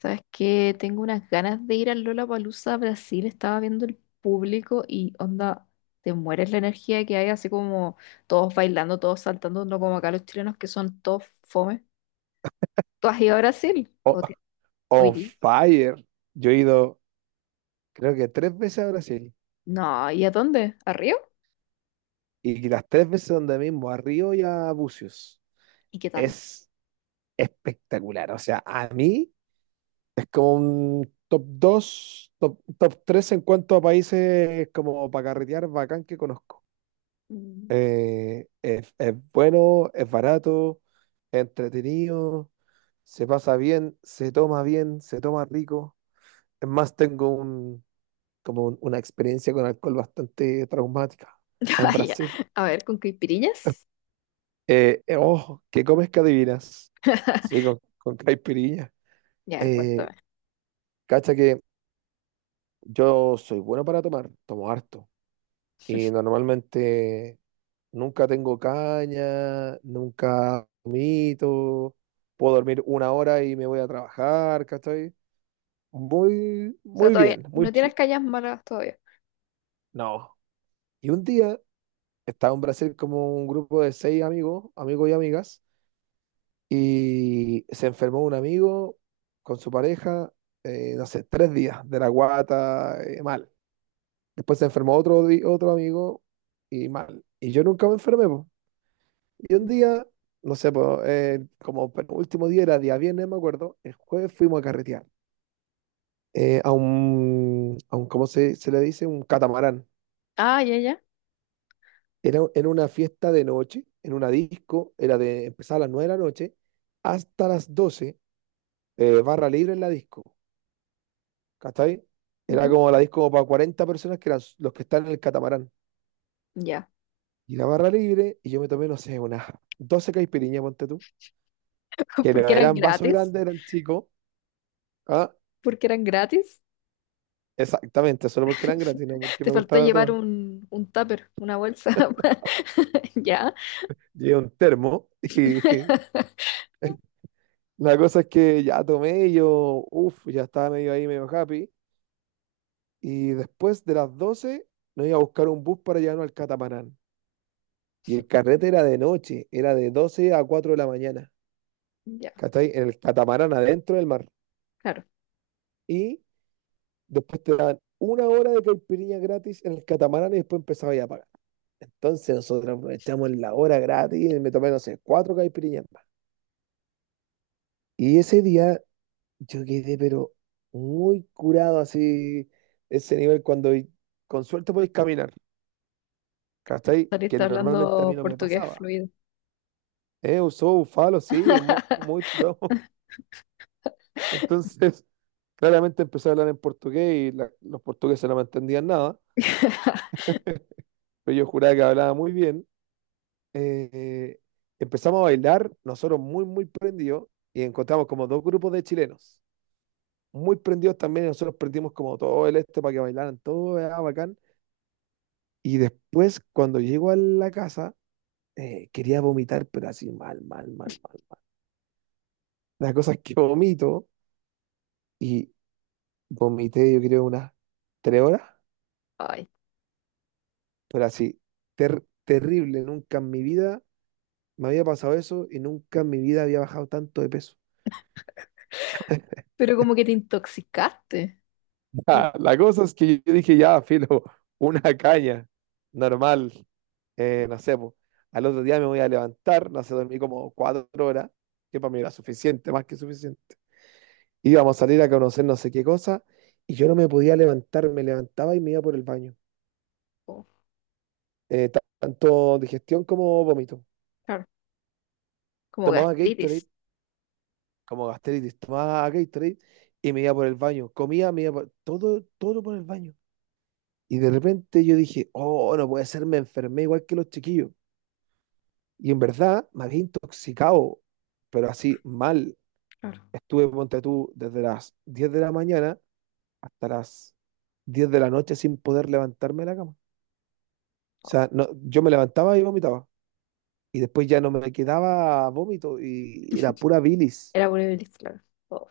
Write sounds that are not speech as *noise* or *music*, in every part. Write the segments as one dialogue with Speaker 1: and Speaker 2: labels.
Speaker 1: Sabes que tengo unas ganas de ir al Lollapalooza Brasil. Estaba viendo el público y onda, te mueres la energía que hay, así como todos bailando, todos saltando, no como acá los chilenos que son todos fome. ¿Tú has ido a Brasil?
Speaker 2: o-
Speaker 1: ¿O
Speaker 2: On
Speaker 1: irías?
Speaker 2: fire. Yo he ido, creo que tres veces a Brasil
Speaker 1: No, ¿y a dónde? ¿A Río?
Speaker 2: y las tres veces donde mismo, a Río y a Búzios.
Speaker 1: ¿Y qué tal?
Speaker 2: Es espectacular. O sea, a mí es como un top 2, top 3 en cuanto a países como para carretear bacán que conozco.
Speaker 1: Mm. *laughs*
Speaker 2: Es bueno, es barato, es entretenido, se pasa bien, se toma rico. Es más, tengo como una experiencia con alcohol bastante traumática en
Speaker 1: Ah, ya.
Speaker 2: Brasil.
Speaker 1: A ver, ¿con caipirinhas?
Speaker 2: Oh, ¿qué comes que adivinas? Sí, con caipirinha.
Speaker 1: Ya, a ver,
Speaker 2: Eh,
Speaker 1: cuéntame. O
Speaker 2: Cacha que yo soy bueno para tomar, tomo harto. Y normalmente nunca tengo caña, nunca vomito, puedo dormir una hora y me voy a trabajar, ¿cachai? Muy,
Speaker 1: sea,
Speaker 2: muy
Speaker 1: todavía
Speaker 2: bien, muy
Speaker 1: no
Speaker 2: chido.
Speaker 1: tienes calles malas todavía.
Speaker 2: No. Y un día estaba en Brasil como un grupo de seis amigos, amigos y amigas. Y se enfermó un amigo con su pareja, no sé, 3 días de la guata, mal. Después se enfermó otro amigo y mal. Y yo nunca me enfermé, po. Y un
Speaker 1: Ya.
Speaker 2: día, no sé, po, como penúltimo día era día viernes, me acuerdo, el jueves fuimos a carretear ¿cómo se le dice? Un catamarán.
Speaker 1: Ah, ya, ya.
Speaker 2: Era una fiesta de noche, en una disco, era de empezar a las 9 de la noche hasta las 12, barra libre en la disco. ¿Cachai? Era
Speaker 1: Ujú,
Speaker 2: como la disco como para 40 personas que eran los que están en el catamarán.
Speaker 1: ya.
Speaker 2: Y la barra libre, y yo me tomé, no sé, unas 12 caipiriñas, ponte tú.
Speaker 1: *laughs*
Speaker 2: Que no
Speaker 1: ¿Porque eran
Speaker 2: eran vasos
Speaker 1: gratis?
Speaker 2: grandes, eran chicos. Ah,
Speaker 1: ¿Porque eran gratis?
Speaker 2: exactamente, solo porque eran gratis, no
Speaker 1: *laughs*
Speaker 2: porque
Speaker 1: Te
Speaker 2: me
Speaker 1: faltó
Speaker 2: gustaba
Speaker 1: llevar
Speaker 2: tomar.
Speaker 1: un tupper, una bolsa. *laughs* Ya,
Speaker 2: Llevé un termo y *laughs* la cosa es que ya tomé y yo, uff, ya estaba medio ahí, medio happy. Y después de las 12 nos iba a buscar un bus para llevarnos al catamarán. Y el carrete era de noche, era de 12 a 4 de la mañana.
Speaker 1: ya,
Speaker 2: ¿Cachai? En el catamarán adentro del mar.
Speaker 1: claro.
Speaker 2: Y después te dan una hora de caipirinha gratis en el catamarán y después empezaba ya a pagar. Entonces nosotros aprovechamos la hora gratis y me tomé, no sé, cuatro caipirinhas más. Y ese día yo quedé, pero muy curado así, ese nivel cuando con suerte podéis caminar, ¿cachai? Que
Speaker 1: Saliste
Speaker 2: normalmente a mí
Speaker 1: hablando
Speaker 2: no me
Speaker 1: portugués
Speaker 2: pasaba.
Speaker 1: fluido.
Speaker 2: Usó bufalo, sí, muy, muy tripado. *laughs* Entonces, claramente empecé a hablar en portugués y los portugueses no me entendían nada. Pero yo juraba que hablaba muy bien. Eh, Empezamos a bailar, nosotros muy, muy prendidos, y encontramos como dos grupos de chilenos, muy prendidos también, y nosotros prendimos como todo el este para que bailaran, todo era bacán. Y después, cuando llego a la casa, quería vomitar, pero así mal, mal, mal, mal, mal. La cosa es que vomito, y vomité yo creo unas 3 horas,
Speaker 1: Ay,
Speaker 2: pero así, terrible, nunca en mi vida me había pasado eso, y nunca en mi vida había bajado tanto de peso.
Speaker 1: pero como que te intoxicaste. Como-
Speaker 2: Ah, la cosa es que yo dije, ya, filo, *laughs* una caña, normal, no sé, po. Al otro día me voy a levantar, no sé, dormí como 4 horas, que para mí era suficiente, más que suficiente. Íbamos a salir a conocer no sé qué cosa, y yo no me podía levantar, me levantaba y me iba por el baño.
Speaker 1: como-
Speaker 2: Tanto digestión como vómito.
Speaker 1: claro, como
Speaker 2: Tomaba
Speaker 1: gastritis.
Speaker 2: Gatorade, como gastritis, tomaba Gatorade y me iba por el baño. Comía, me iba todo, todo por el baño. Y de repente yo dije, oh, no puede ser, me enfermé igual que los chiquillos. Y en verdad me había intoxicado, pero así mal.
Speaker 1: Claro.
Speaker 2: Estuve, ponte tú, desde las 10 de la mañana hasta las 10 de la noche sin poder levantarme de la cama. O
Speaker 1: Oh,
Speaker 2: sea, no, yo me levantaba y vomitaba. Y después ya no me quedaba vómito y era pura bilis.
Speaker 1: era poliomelitis, claro. Oh,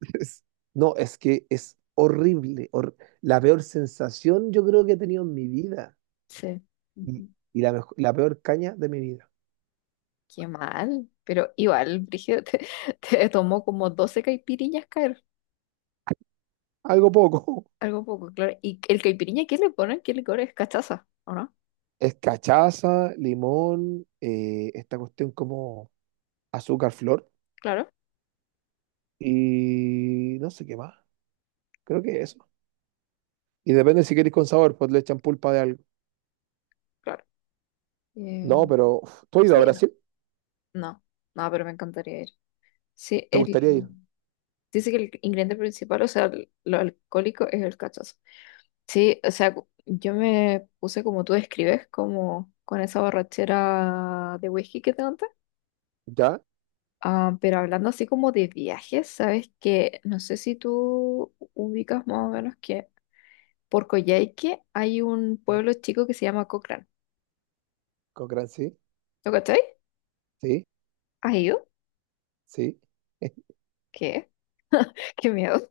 Speaker 2: *laughs* Es- No, es que es horrible. La peor sensación yo creo que he tenido en mi vida.
Speaker 1: sí.
Speaker 2: Y,
Speaker 1: Ujú.
Speaker 2: y la peor caña de mi vida.
Speaker 1: Qué mal. Pero igual, Brígido, *laughs* te tomó como 12 caipirinhas caer.
Speaker 2: Algo poco. *laughs*
Speaker 1: Algo poco, claro. ¿Y el caipirinha qué le ponen? ¿Qué licor es? ¿Cachaza? ¿O no?
Speaker 2: Es cachaza, limón, esta cuestión como azúcar, flor
Speaker 1: Claro,
Speaker 2: y no sé qué más. Creo que eso. Y depende si queréis con sabor, pues le echan pulpa de algo.
Speaker 1: claro.
Speaker 2: No,
Speaker 1: Eh,
Speaker 2: pero uf, ¿tú has ido a
Speaker 1: sí,
Speaker 2: Brasil?
Speaker 1: no, no, pero me encantaría ir. Sí,
Speaker 2: ¿Te gustaría ir?
Speaker 1: dice que el ingrediente principal, o sea, lo alcohólico es el cachazo. Sí, o sea, yo me puse como tú describes, como con esa borrachera de whisky que te conté.
Speaker 2: ¿Ya?
Speaker 1: Ah, pero hablando así como de viajes, sabes que no sé si tú ubicas más o menos que por Coyhaique hay un
Speaker 2: ¿Eh?
Speaker 1: pueblo chico que se llama Cochrane.
Speaker 2: ¿Con gran sí?
Speaker 1: ¿Lo cachai?
Speaker 2: Sí,
Speaker 1: ¿Has ido?
Speaker 2: sí. *laughs*
Speaker 1: ¿Qué? *laughs* Qué miedo.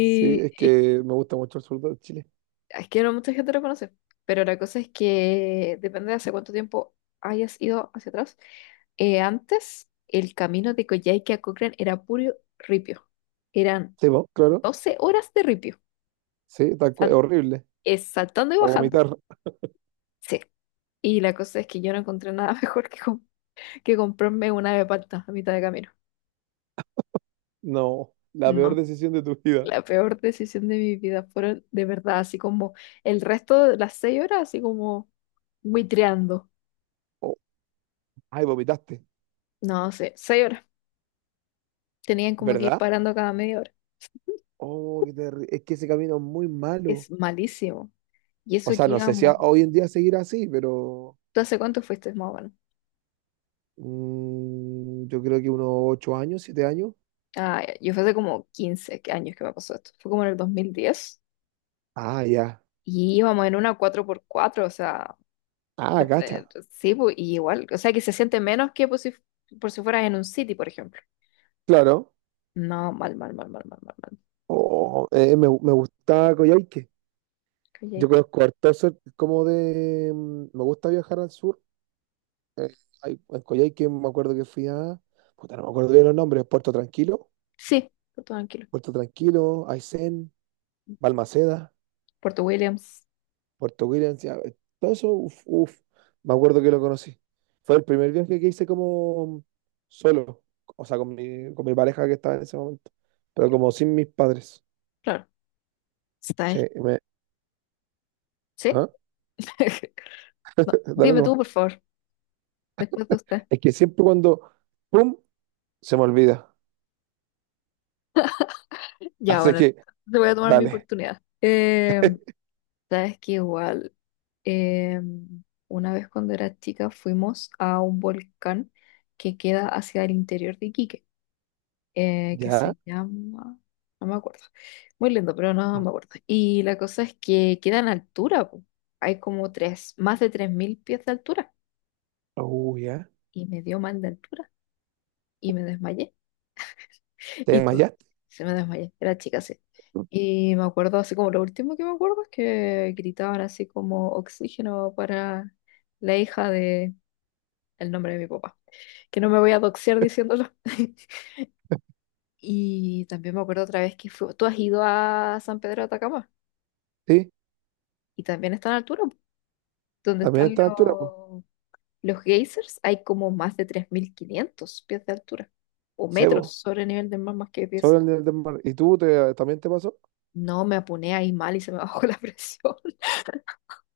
Speaker 2: Sí, es
Speaker 1: y
Speaker 2: que me gusta mucho el sur de Chile.
Speaker 1: es que no mucha gente lo conoce, pero la cosa es que depende de hace cuánto tiempo hayas ido hacia atrás. Antes, el camino de Coyhaique a Cochrane era puro ripio. Eran
Speaker 2: Sí, vos, claro.
Speaker 1: 12 horas de ripio,
Speaker 2: Sí, tal cual.
Speaker 1: sal-
Speaker 2: Horrible.
Speaker 1: saltando y
Speaker 2: A
Speaker 1: bajando.
Speaker 2: vomitar.
Speaker 1: Sí. Y la cosa es que yo no encontré nada *laughs* mejor que comprarme una de palta a mitad de camino.
Speaker 2: No, la peor
Speaker 1: No.
Speaker 2: decisión de tu vida.
Speaker 1: La peor decisión de mi vida fueron de verdad, así como el resto de las 6 horas, así como buitreando.
Speaker 2: Oh, ay, vomitaste.
Speaker 1: No sé, 6 horas. Tenían como que ir
Speaker 2: ¿Verdad?
Speaker 1: parando cada media hora.
Speaker 2: Oh, es que ese camino es muy malo.
Speaker 1: Es malísimo. Y
Speaker 2: O
Speaker 1: eso
Speaker 2: sea,
Speaker 1: que
Speaker 2: no sé si
Speaker 1: íbamos.
Speaker 2: hoy en día seguirá así, pero.
Speaker 1: ¿Tú hace cuánto fuiste más o menos?
Speaker 2: Mm, yo creo que unos 8 años, 7 años.
Speaker 1: Ah, ya, yo fue hace como 15 años que me pasó esto. Fue como en el 2010.
Speaker 2: Ah, ya.
Speaker 1: Y íbamos en una cuatro por cuatro, o sea,
Speaker 2: Ah, cacha.
Speaker 1: este, sí, pues, y igual. O sea, que se siente menos que por si fueras en un city, por ejemplo.
Speaker 2: Claro.
Speaker 1: No, mal, mal, mal, mal, mal, mal, mal.
Speaker 2: Oh, me gusta Coyhaique.
Speaker 1: Kayak.
Speaker 2: Yo conozco harto como de. Me gusta viajar al sur. Eh, en Coyhaique me acuerdo que fui a. Puta, no me acuerdo bien los nombres. Puerto Tranquilo.
Speaker 1: Sí, por todo tranquilo.
Speaker 2: Puerto Tranquilo, Aysén, Balmaceda,
Speaker 1: Puerto Williams,
Speaker 2: Puerto Williams. Ya, todo eso, uf, uf. Me acuerdo que lo conocí. Fue el primer viaje que hice como solo. O sea, con mi pareja que estaba en ese momento. Pero como sin mis padres.
Speaker 1: claro. ¿Está
Speaker 2: Sí,
Speaker 1: ahí? ¿Sí?
Speaker 2: ¿ah?
Speaker 1: *laughs* No,
Speaker 2: Dale
Speaker 1: dime tú,
Speaker 2: nomás.
Speaker 1: por favor, después de usted.
Speaker 2: Es que siempre cuando, ¡pum!, se me olvida.
Speaker 1: Ya,
Speaker 2: Así
Speaker 1: bueno,
Speaker 2: que,
Speaker 1: te voy a tomar mi
Speaker 2: dale,
Speaker 1: oportunidad. Sabes que igual, eh, una vez cuando era chica fuimos a un volcán que queda hacia el interior de Iquique, que
Speaker 2: ya.
Speaker 1: se llama, no me acuerdo, muy lindo, pero no me acuerdo. Y la cosa es que queda en altura, po. Hay como más de 3000 pies de altura,
Speaker 2: Ya.
Speaker 1: y me dio mal de altura y me desmayé. *laughs*
Speaker 2: ¿Te
Speaker 1: Y todo.
Speaker 2: desmayaste?
Speaker 1: Se me desmayé, era chica, sí.
Speaker 2: ¿No?
Speaker 1: Y me acuerdo, así como lo último que me acuerdo es que gritaban así como oxígeno para la hija de el nombre de mi papá. Que no me voy a doxear diciéndolo. *laughs* Y también me acuerdo otra vez que fue, tú has ido a San Pedro de Atacama
Speaker 2: Sí,
Speaker 1: y también está en altura, po, donde
Speaker 2: también a
Speaker 1: están
Speaker 2: esta altura, pues.
Speaker 1: los geysers, hay como más de 3500 pies de altura o metros
Speaker 2: Sebo,
Speaker 1: sobre el nivel del mar más que pies.
Speaker 2: sobre el nivel del mar. ¿Y tú también te pasó?
Speaker 1: No, me apuné ahí mal y se me bajó *laughs* la presión.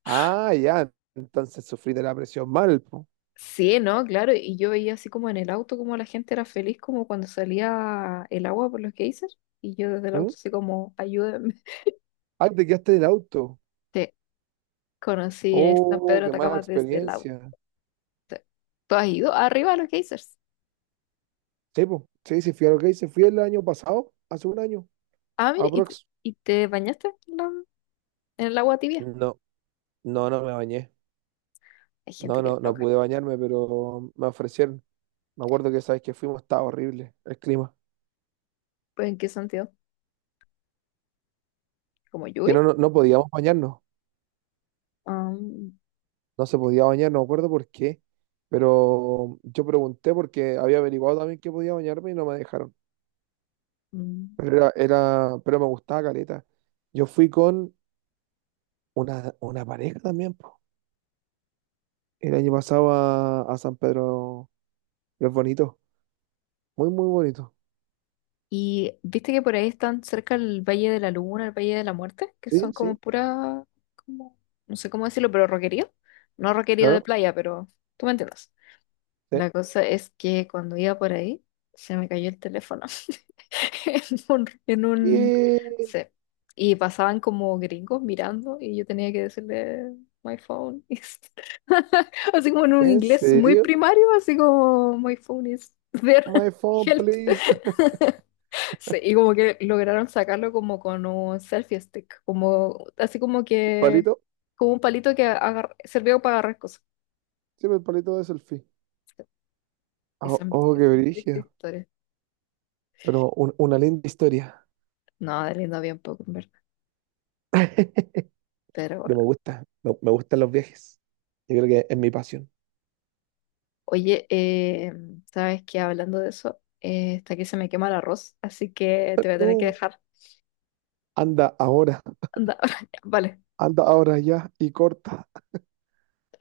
Speaker 2: Ah, ya. Entonces sufrí de la presión mal, pues.
Speaker 1: Sí, ¿no? Claro, y yo veía así como en el auto como la gente era feliz como cuando salía el agua por los geysers y yo desde el auto así como, ayúdenme. *laughs*
Speaker 2: Ah, te quedaste del auto.
Speaker 1: Sí, conocí el San Pedro
Speaker 2: Oh,
Speaker 1: de
Speaker 2: qué mala
Speaker 1: Atacama desde el auto.
Speaker 2: experiencia.
Speaker 1: ¿Tú has ido arriba a los geysers?
Speaker 2: Sí, pues. Sí, sí, fui a lo que hice. Fui el año pasado, hace un año,
Speaker 1: Ah, mire, ¿y te,
Speaker 2: aprox.
Speaker 1: y te bañaste en, en el agua tibia?
Speaker 2: No, no, no me bañé.
Speaker 1: Hay gente
Speaker 2: No,
Speaker 1: que es
Speaker 2: no, no
Speaker 1: loca.
Speaker 2: pude bañarme, pero me ofrecieron. Me acuerdo que sabes que fuimos, estaba horrible el clima.
Speaker 1: ¿Pues en qué sentido? ¿Como
Speaker 2: Que
Speaker 1: lluvia?
Speaker 2: no, no, no podíamos bañarnos.
Speaker 1: Ah,
Speaker 2: No se podía bañar, no me acuerdo por qué. Pero yo pregunté porque había averiguado también que podía bañarme y no me dejaron.
Speaker 1: mm,
Speaker 2: Pero me gustaba caleta. Yo fui con una pareja también, po. El año pasado a San Pedro es bonito. Muy, muy bonito.
Speaker 1: y viste que por ahí están cerca el Valle de la Luna, el Valle de la Muerte, que son
Speaker 2: Sí,
Speaker 1: como
Speaker 2: sí,
Speaker 1: pura, como, no sé cómo decirlo, pero roquerío. No roquerío de
Speaker 2: claro.
Speaker 1: playa, pero tú me entiendes.
Speaker 2: Sí.
Speaker 1: La cosa es que cuando iba por ahí, se me cayó el teléfono *laughs* en un,
Speaker 2: ¿Qué?
Speaker 1: sí. Y pasaban como gringos mirando y yo tenía que decirle, my phone is, *laughs* así como en un
Speaker 2: ¿En
Speaker 1: inglés muy
Speaker 2: serio?
Speaker 1: primario, así como, my phone is there,
Speaker 2: My
Speaker 1: *laughs*
Speaker 2: phone,
Speaker 1: help.
Speaker 2: please.
Speaker 1: Sí, y como que lograron sacarlo como con un selfie stick, como así como
Speaker 2: *laughs*
Speaker 1: que,
Speaker 2: Palito.
Speaker 1: como un palito servía para agarrar cosas.
Speaker 2: Sí, pero el palito de selfie.
Speaker 1: Y
Speaker 2: Oh,
Speaker 1: son,
Speaker 2: oh, qué
Speaker 1: son tristes
Speaker 2: brillo.
Speaker 1: historias.
Speaker 2: Pero una linda historia.
Speaker 1: No, de lindo había un poco, en verdad.
Speaker 2: *laughs*
Speaker 1: Pero
Speaker 2: Pero me
Speaker 1: bueno.
Speaker 2: gusta, me, me gustan los viajes. Yo creo que es mi pasión.
Speaker 1: Oye, ¿sabes qué? Hablando de eso, hasta aquí se me quema el arroz, así que te voy a tener que
Speaker 2: No,
Speaker 1: dejar.
Speaker 2: anda ahora,
Speaker 1: Anda, *laughs* vale.
Speaker 2: anda ahora ya y corta.